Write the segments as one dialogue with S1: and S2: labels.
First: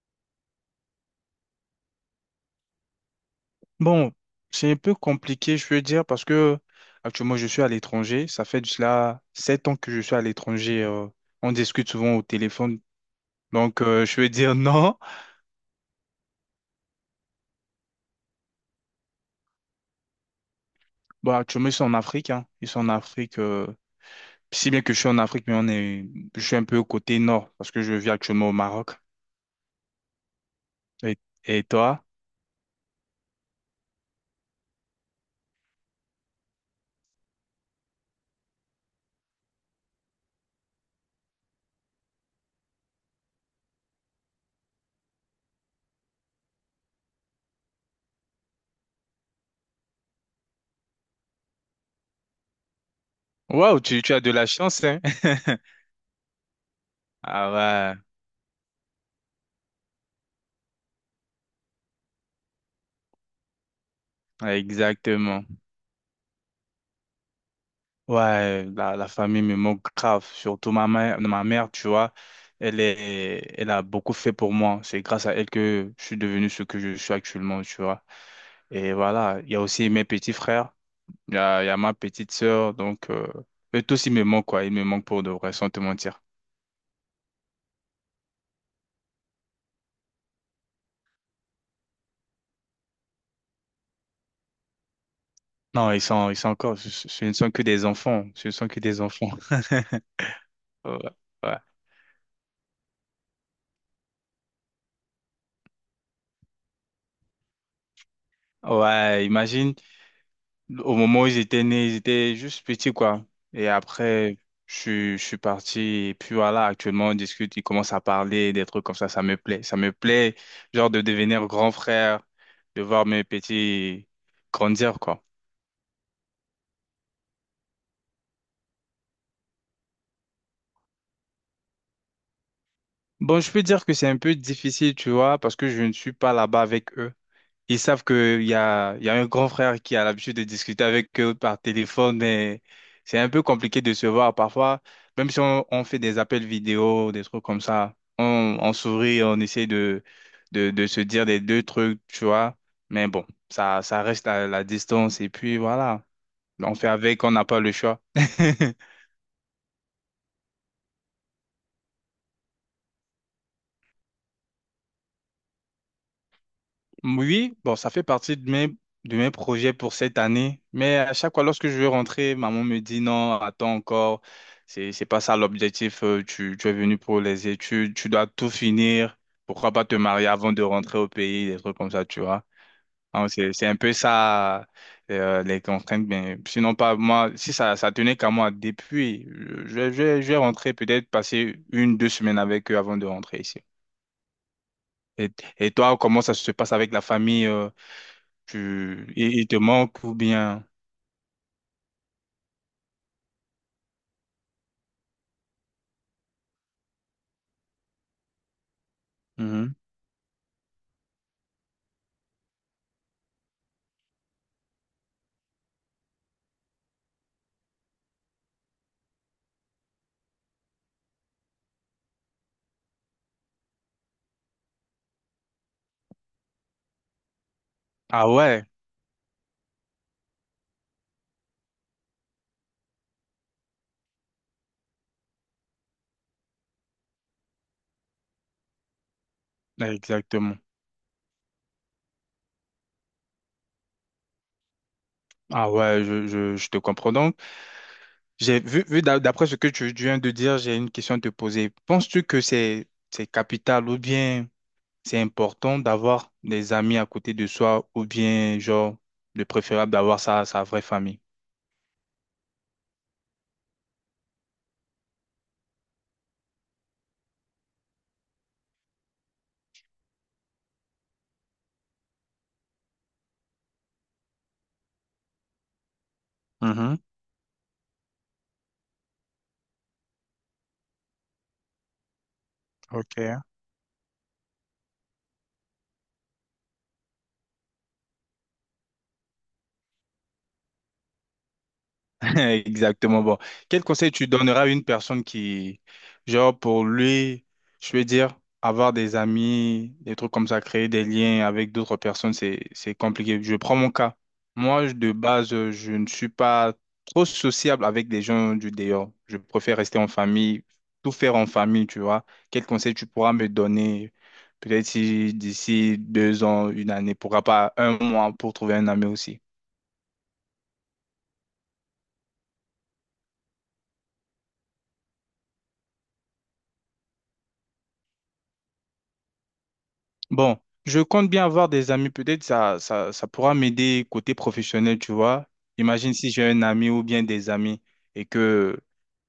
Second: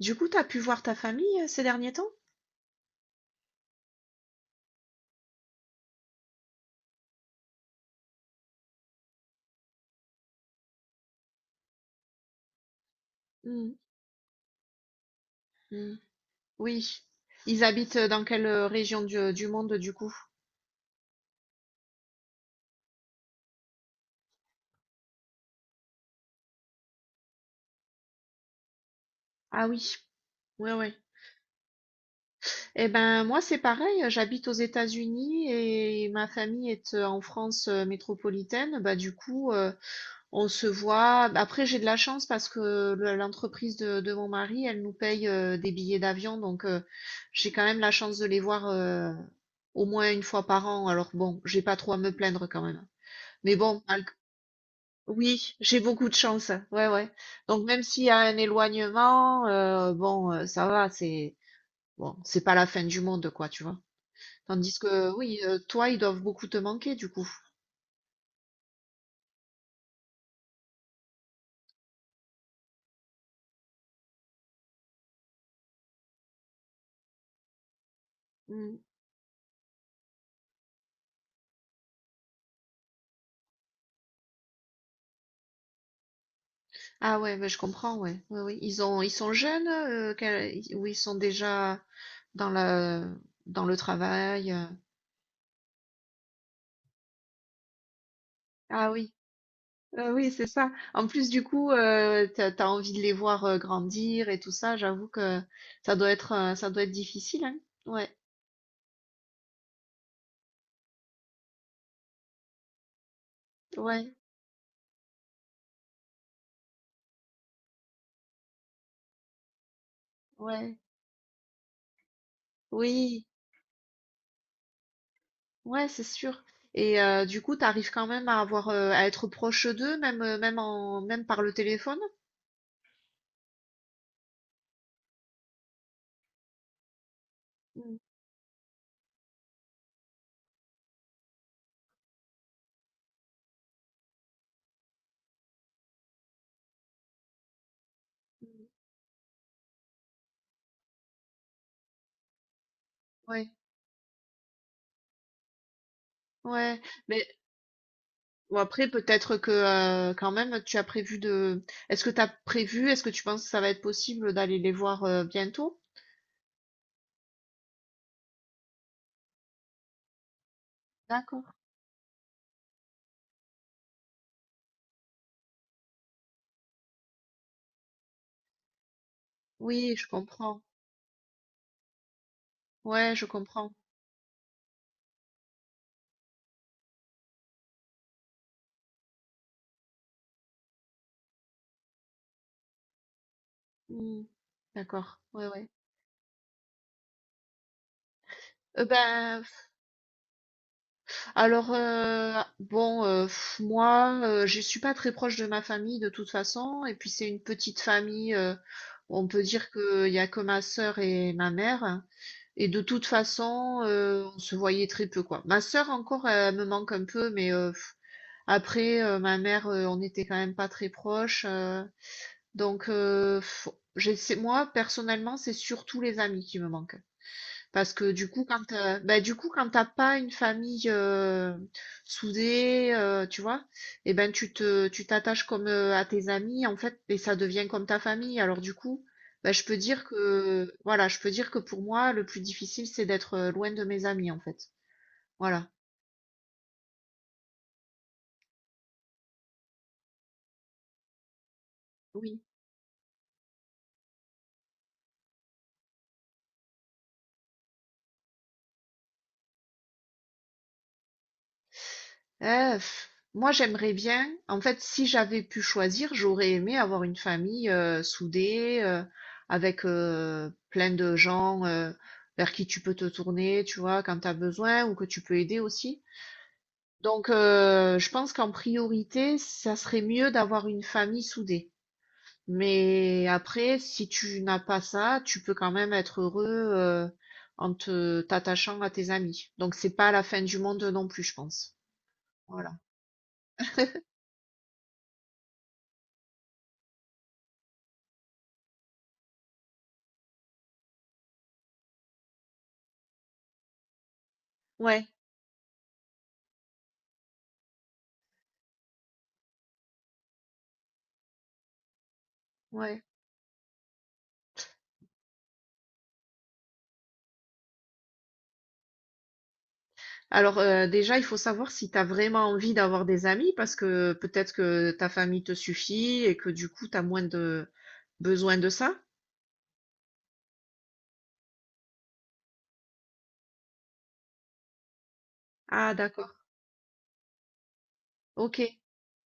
S1: Du coup, t'as pu voir ta famille ces derniers temps?
S2: Bon, c'est un peu compliqué, je veux dire, parce que actuellement, je suis à l'étranger. Ça fait de cela 7 ans que je suis à l'étranger. On discute souvent au téléphone.
S1: Hmm.
S2: Donc, je veux dire non.
S1: Hmm. Oui. Ils habitent dans quelle région du monde du coup?
S2: Bon, actuellement, ils sont en Afrique. Hein. Ils sont en Afrique. Si bien que je suis en Afrique, mais on est, je suis un peu au côté nord parce que je vis actuellement au Maroc.
S1: Ah oui, ouais, ouais.
S2: Et, et toi?
S1: Eh ben moi c'est pareil, j'habite aux États-Unis et ma famille est en France métropolitaine. Bah du coup, on se voit. Après j'ai de la chance parce que l'entreprise de mon mari, elle nous paye des billets d'avion, donc j'ai quand même la chance de les voir au moins une fois par an. Alors bon, j'ai pas trop à me plaindre quand même. Mais
S2: Waouh,
S1: bon,
S2: tu as de la chance, hein?
S1: oui, j'ai beaucoup de chance. Ouais, ouais. Donc même
S2: Ah
S1: s'il y a un éloignement, bon, ça va, c'est bon, c'est pas la fin du monde, quoi, tu vois.
S2: ouais,
S1: Tandis que oui,
S2: exactement.
S1: toi, ils doivent beaucoup te manquer, du coup.
S2: Ouais, la famille me manque grave, surtout ma mère, tu vois, elle est, elle a beaucoup fait pour moi. C'est grâce à elle que je suis devenu ce que je suis actuellement, tu vois.
S1: Mm.
S2: Et voilà, il y a aussi mes petits frères, il y a ma petite sœur, donc eux tous ils me manquent quoi, ils me manquent pour de vrai, sans te mentir.
S1: Ah ouais, mais je comprends, ouais. Oui, oui. Ils sont jeunes, ou ils sont déjà dans dans le travail.
S2: Non, ils sont encore, ce ne sont que des enfants, ce ne sont que
S1: Ah
S2: des
S1: oui,
S2: enfants.
S1: Oui, c'est ça.
S2: Ouais,
S1: En plus, du
S2: ouais,
S1: coup, t'as envie de les voir grandir et tout ça. J'avoue que ça doit être difficile, hein. Ouais.
S2: ouais, imagine. Au moment où ils étaient nés, ils étaient juste petits, quoi. Et
S1: Ouais,
S2: après, je suis parti. Et puis voilà, actuellement, on discute, ils commencent à parler, des trucs comme ça. Ça me plaît. Ça me plaît,
S1: ouais,
S2: genre, de devenir grand frère, de voir mes
S1: oui,
S2: petits grandir, quoi.
S1: ouais, c'est sûr. Et du coup, t'arrives quand même à avoir, à être proche d'eux, même, même par le téléphone.
S2: Bon, je peux dire que c'est un peu difficile, tu vois, parce que je ne suis pas là-bas avec eux. Ils
S1: Mm.
S2: savent qu'il y a un grand frère qui a l'habitude de discuter avec eux par téléphone et c'est un peu compliqué de se voir parfois, même si on fait des appels vidéo, des trucs comme ça, on,
S1: Mm.
S2: on sourit, on essaie de se dire des deux trucs, tu vois, mais bon,
S1: Ouais,
S2: ça reste à la distance et puis voilà, on
S1: ouais.
S2: fait avec,
S1: Mais
S2: on n'a pas le choix.
S1: bon, après, peut-être que quand même, tu as prévu de. Est-ce que tu penses que ça va être possible d'aller les voir bientôt?
S2: Oui, bon, ça fait partie de mes projets pour cette année. Mais à chaque fois,
S1: D'accord.
S2: lorsque je veux rentrer, maman me dit non, attends encore. C'est pas ça l'objectif. Tu es venu pour les études, tu dois tout finir. Pourquoi pas
S1: Oui,
S2: te
S1: je
S2: marier avant
S1: comprends.
S2: de rentrer au pays, des trucs comme ça, tu vois.
S1: Ouais, je
S2: Hein, c'est
S1: comprends.
S2: un peu ça, les contraintes. Mais sinon, pas moi, si ça tenait qu'à moi, depuis, je vais rentrer peut-être passer une, 2 semaines avec eux avant de rentrer ici.
S1: Mm. D'accord.
S2: Et,
S1: Ouais, ouais.
S2: et toi, comment ça se passe avec la famille? euh, tu, il,
S1: Ben,
S2: il te manque ou bien.
S1: alors, bon, moi, je suis pas très proche de ma famille de toute façon et puis c'est une petite famille, on peut dire
S2: Mhm.
S1: qu'il y a que ma sœur et ma mère et de toute façon, on se voyait très peu, quoi. Ma sœur encore, elle me manque un peu mais après, ma mère, on était quand même pas très proches, donc heu, j'essaie moi personnellement, c'est surtout les amis qui me manquent. Parce que du
S2: Ah
S1: coup,
S2: ouais,
S1: du coup, quand t'as pas une famille soudée, tu vois, eh ben tu t'attaches comme à tes amis, en fait, et ça devient comme ta famille. Alors du coup, bah, je peux dire
S2: exactement.
S1: que voilà, je peux dire que pour moi, le plus difficile, c'est d'être loin de mes amis, en fait. Voilà.
S2: Ah ouais, je te comprends. Donc, j'ai vu d'après ce que tu viens de dire, j'ai une question à te poser. Penses-tu que c'est capital ou bien c'est important d'avoir des amis à côté de soi ou bien, genre, le préférable d'avoir sa vraie famille?
S1: Heu, moi j'aimerais bien en fait, si j'avais pu choisir, j'aurais aimé avoir une famille, soudée, avec, plein de gens, vers qui tu peux te tourner, tu vois? Quand tu as besoin ou que tu peux aider aussi.
S2: Mhm.
S1: Donc je pense qu'en priorité, ça serait mieux d'avoir une famille soudée. Mais
S2: Ok.
S1: après, si tu n'as pas ça, tu peux quand même être heureux, en te t'attachant à tes amis. Donc c'est pas la fin du monde non plus, je pense. Voilà.
S2: Exactement. Bon, quel conseil tu donneras à une personne qui, genre, pour lui, je veux dire, avoir des amis, des trucs comme ça, créer des liens avec d'autres personnes, c'est compliqué. Je prends mon cas. Moi,
S1: Ouais.
S2: de base, je ne suis pas trop sociable avec des gens du dehors. Je préfère rester en famille, tout faire en famille, tu vois. Quel conseil
S1: Ouais.
S2: tu pourras me donner, peut-être si d'ici 2 ans, une année, pourquoi pas un mois pour trouver un ami aussi?
S1: Alors déjà, il faut savoir si tu as vraiment envie d'avoir des amis parce que peut-être que ta famille te suffit et que du coup, tu as moins de besoin de ça.
S2: Bon, je compte bien avoir des amis. Peut-être ça pourra m'aider côté professionnel, tu vois.
S1: Ah,
S2: Imagine si
S1: d'accord.
S2: j'ai un ami ou bien des amis et
S1: Ok.
S2: que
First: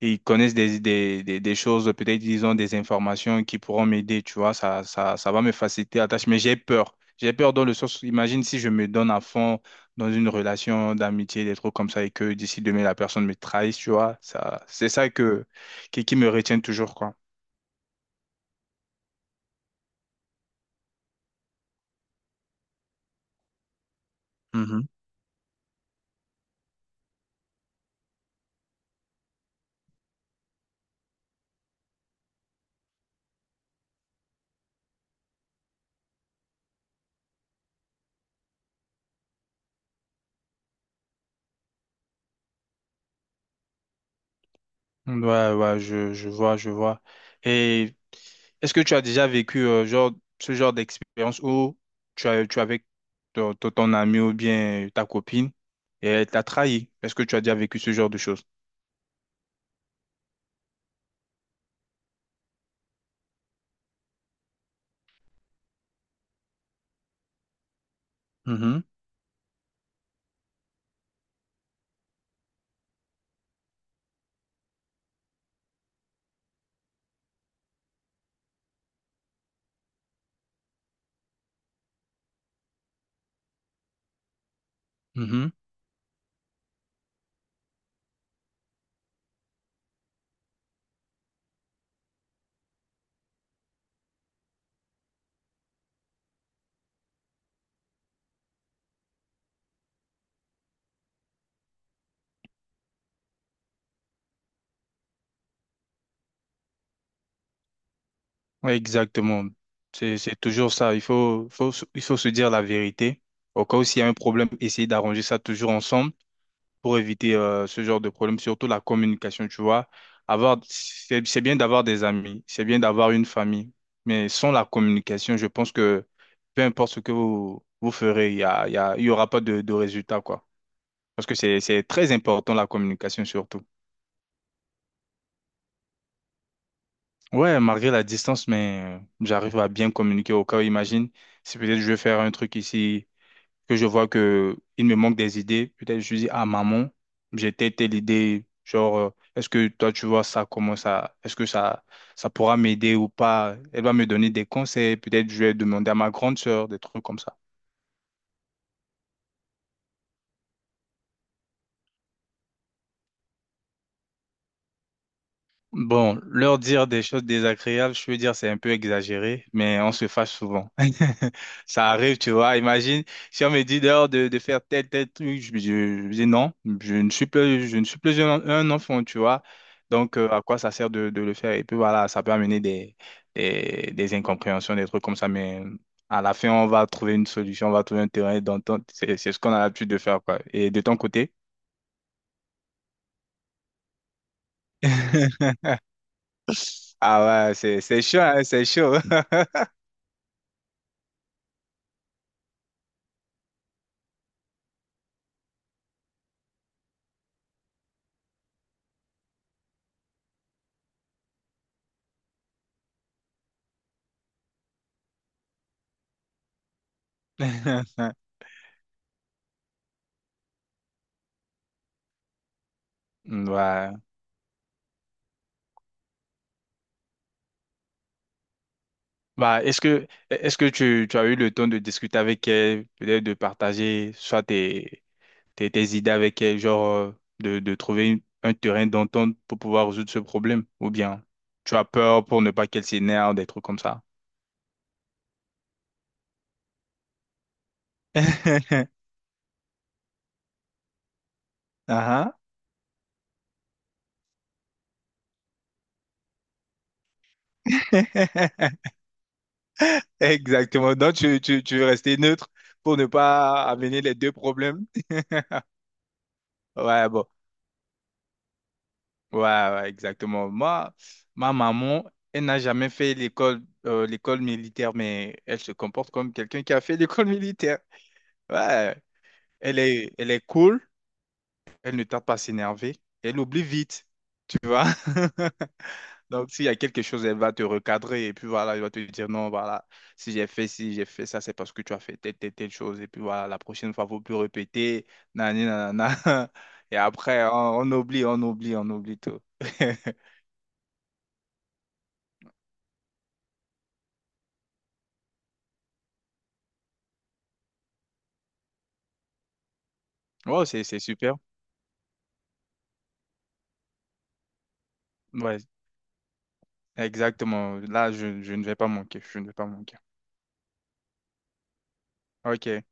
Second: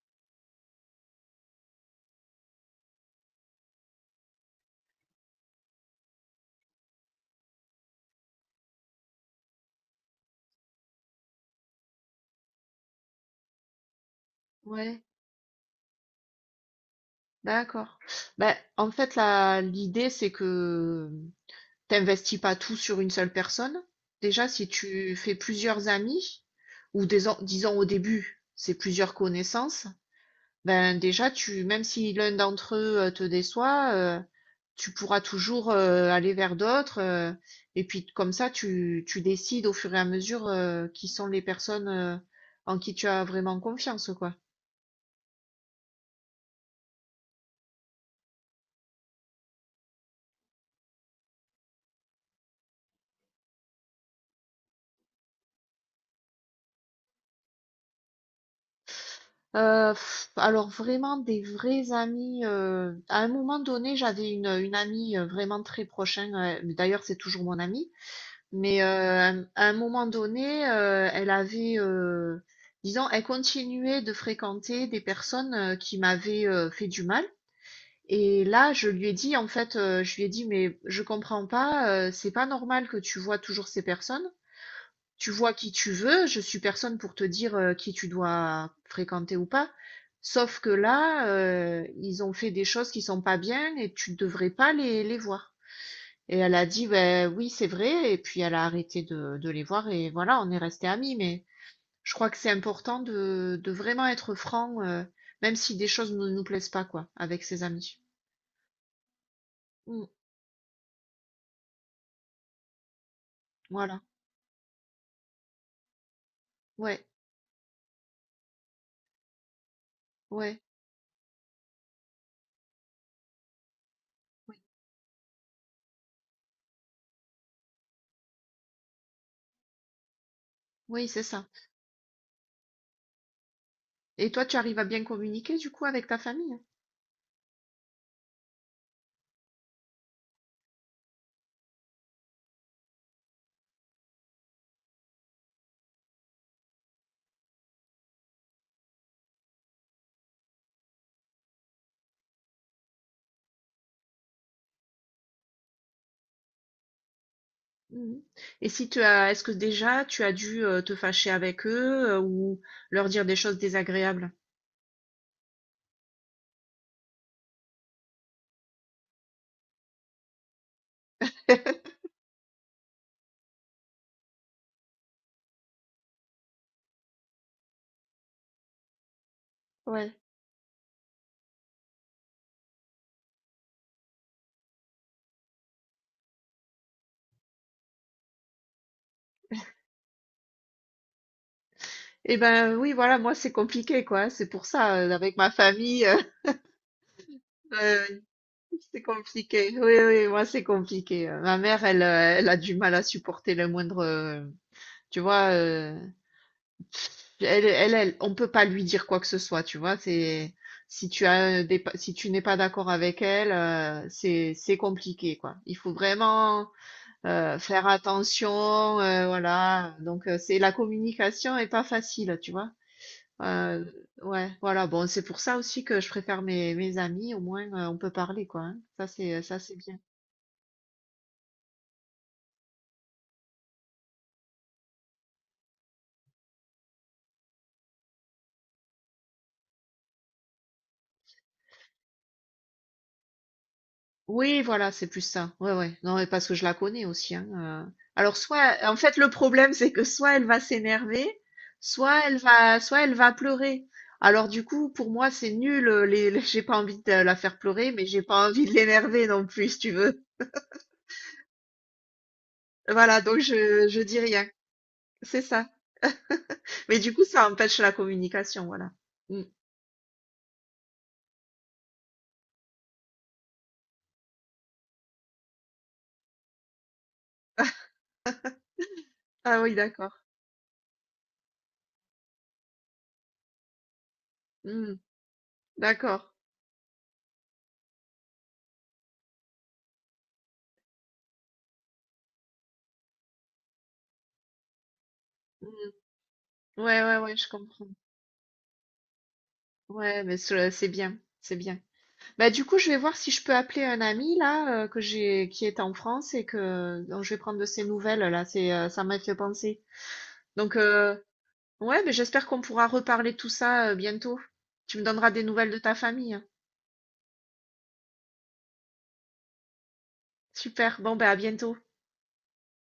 S2: ils connaissent des choses, peut-être ils ont des informations qui pourront m'aider, tu vois. Ça va me faciliter la tâche. Mais j'ai peur. J'ai peur dans le sens, où imagine si je me donne à fond dans une relation d'amitié, des trucs comme ça, et que d'ici demain, la personne me trahisse, tu vois. Ça, c'est
S1: Ouais,
S2: ça qui me retient toujours, quoi.
S1: d'accord. Ben, en fait, la l'idée, c'est que t'investis pas tout sur une seule personne. Déjà, si tu fais plusieurs amis, ou des, disons au début, c'est plusieurs connaissances, ben déjà, tu, même si l'un d'entre eux te déçoit, tu pourras toujours aller vers d'autres. Et puis comme ça, tu décides au fur et à mesure qui sont les personnes en qui tu as vraiment confiance, quoi.
S2: Ouais, ouais, je vois, je vois. Et est-ce que tu as déjà vécu genre, ce genre d'expérience où tu es avec ton ami ou bien ta copine et elle t'a trahi? Est-ce que tu as déjà vécu ce genre de choses?
S1: Alors vraiment des vrais amis. À un moment donné, j'avais une amie vraiment très prochaine. D'ailleurs, c'est toujours mon amie. Mais,
S2: Mhm,
S1: à un moment donné, elle avait, disons, elle continuait de fréquenter des personnes, qui m'avaient, fait du mal et là, je lui ai dit, en fait, je lui ai dit: «Mais je comprends pas, c'est pas normal que tu vois toujours ces personnes. Tu
S2: mhm.
S1: vois qui tu veux, je suis personne pour te dire, qui tu dois fréquenter ou pas. Sauf que là, ils ont fait des choses qui sont pas bien et tu devrais pas les voir». Et elle a dit, ben oui, c'est vrai. Et puis elle a arrêté de les voir et voilà, on est resté amis. Mais je crois que c'est important de vraiment être franc, même si des choses ne nous plaisent pas, quoi, avec ses amis.
S2: Ouais, exactement.
S1: Mm,
S2: C'est toujours ça. Il faut se dire la vérité. Au cas où
S1: voilà.
S2: s'il y a un problème, essayer d'arranger ça toujours ensemble. Pour
S1: Ouais,
S2: éviter ce genre de problème, surtout la communication, tu vois. Avoir,
S1: ouais,
S2: c'est bien d'avoir des amis, c'est bien d'avoir une famille, mais sans la communication, je pense que peu importe ce que vous ferez, il y a, il y a- il y aura pas de résultat, quoi.
S1: oui, c'est
S2: Parce que
S1: ça.
S2: c'est très important, la communication, surtout.
S1: Et toi, tu arrives à bien communiquer du coup avec ta famille?
S2: Ouais, malgré la distance, mais j'arrive à bien communiquer au cas où, imagine, si peut-être je vais faire un truc ici que je vois que il me manque des idées, peut-être je dis, ah maman, j'ai telle telle idée, genre, est-ce que toi tu vois ça, comment ça, est-ce que ça pourra m'aider ou pas? Elle va me donner des conseils, peut-être je vais demander à ma grande sœur, des trucs comme ça.
S1: Mhm. Et si tu as, est-ce que déjà tu as dû te fâcher avec eux ou leur dire des choses désagréables?
S2: Bon, leur dire des choses désagréables, je veux dire, c'est un peu exagéré, mais on se fâche souvent. Ça arrive, tu vois. Imagine, si on me dit dehors de faire tel, tel truc, je dis non, je ne suis plus, je ne suis plus un enfant, tu vois.
S1: Ouais.
S2: Donc, à quoi ça sert de le faire? Et puis voilà, ça peut amener des incompréhensions, des trucs comme ça, mais à la fin, on va trouver une solution, on va trouver un terrain d'entente. C'est ce qu'on a l'habitude de faire, quoi. Et de ton côté?
S1: Eh ben oui, voilà, moi c'est compliqué quoi. C'est pour ça avec ma famille,
S2: Ah ouais, c'est
S1: euh,
S2: chaud, hein, c'est chaud.
S1: c'est compliqué. Oui, oui, moi, c'est compliqué. Ma mère, elle, elle a du mal à supporter le moindre. Tu vois, elle, on peut pas lui dire quoi que ce soit. Tu vois, c'est si tu as des, si tu n'es pas d'accord avec elle, c'est compliqué, quoi. Il faut vraiment faire attention, voilà. Donc, c'est la communication est pas facile, tu vois. Euh,
S2: Ouais.
S1: ouais, voilà. Bon, c'est pour ça aussi que je préfère mes amis. Au moins, on peut parler, quoi. Hein. Ça,
S2: Bah,
S1: c'est
S2: est-ce
S1: bien.
S2: que est-ce que tu as eu le temps de discuter avec elle, peut-être de partager soit tes idées avec elle, genre de trouver un terrain d'entente pour pouvoir résoudre ce problème, ou bien tu as peur pour ne pas qu'elle s'énerve, des trucs comme ça.
S1: Oui, voilà, c'est plus ça. Ouais, ouais. Non, mais parce que je la connais aussi, hein, Alors soit en fait, le problème, c'est que soit elle va s'énerver, soit
S2: Ah
S1: elle
S2: ah.
S1: va pleurer. Alors du coup, pour moi, c'est nul, les j'ai pas envie de la faire pleurer, mais j'ai pas envie de l'énerver non plus, si tu veux.
S2: Exactement. Donc tu veux rester neutre pour ne
S1: Voilà, donc
S2: pas
S1: je
S2: amener les
S1: dis
S2: deux
S1: rien.
S2: problèmes.
S1: C'est ça. Mais
S2: Ouais,
S1: du coup,
S2: bon.
S1: ça empêche la communication, voilà.
S2: Ouais,
S1: Mmh.
S2: ouais, exactement. Moi, ma maman, elle n'a jamais fait l'école militaire, mais elle se comporte comme quelqu'un qui a fait l'école militaire. Ouais,
S1: Ah oui,
S2: elle est,
S1: d'accord.
S2: elle est cool, elle ne tarde pas à s'énerver, elle oublie vite, tu vois.
S1: Mmh. D'accord.
S2: Donc, s'il y a quelque chose, elle va te recadrer et puis voilà, elle va te dire non, voilà, si j'ai fait ça, c'est parce que tu as fait telle, telle, telle chose. Et puis voilà, la prochaine fois, il ne faut plus répéter, nani,
S1: Mmh.
S2: nanana. Et
S1: Ouais, ouais, ouais,
S2: après,
S1: je
S2: on
S1: comprends.
S2: on oublie, on oublie, on oublie tout.
S1: Ouais, mais ce c'est bien, c'est bien. Bah du coup, je vais voir si je peux appeler un ami là que j'ai qui est en France et que dont je vais prendre de ses nouvelles là. C'est ça m'a fait penser.
S2: Oh,
S1: Donc
S2: c'est super.
S1: ouais, mais j'espère qu'on pourra reparler de tout ça bientôt. Tu me donneras des
S2: Ouais,
S1: nouvelles de ta famille. Hein.
S2: exactement. Là, je ne vais pas manquer. Je ne vais pas manquer.
S1: Super. Bon bah à bientôt.
S2: Ok.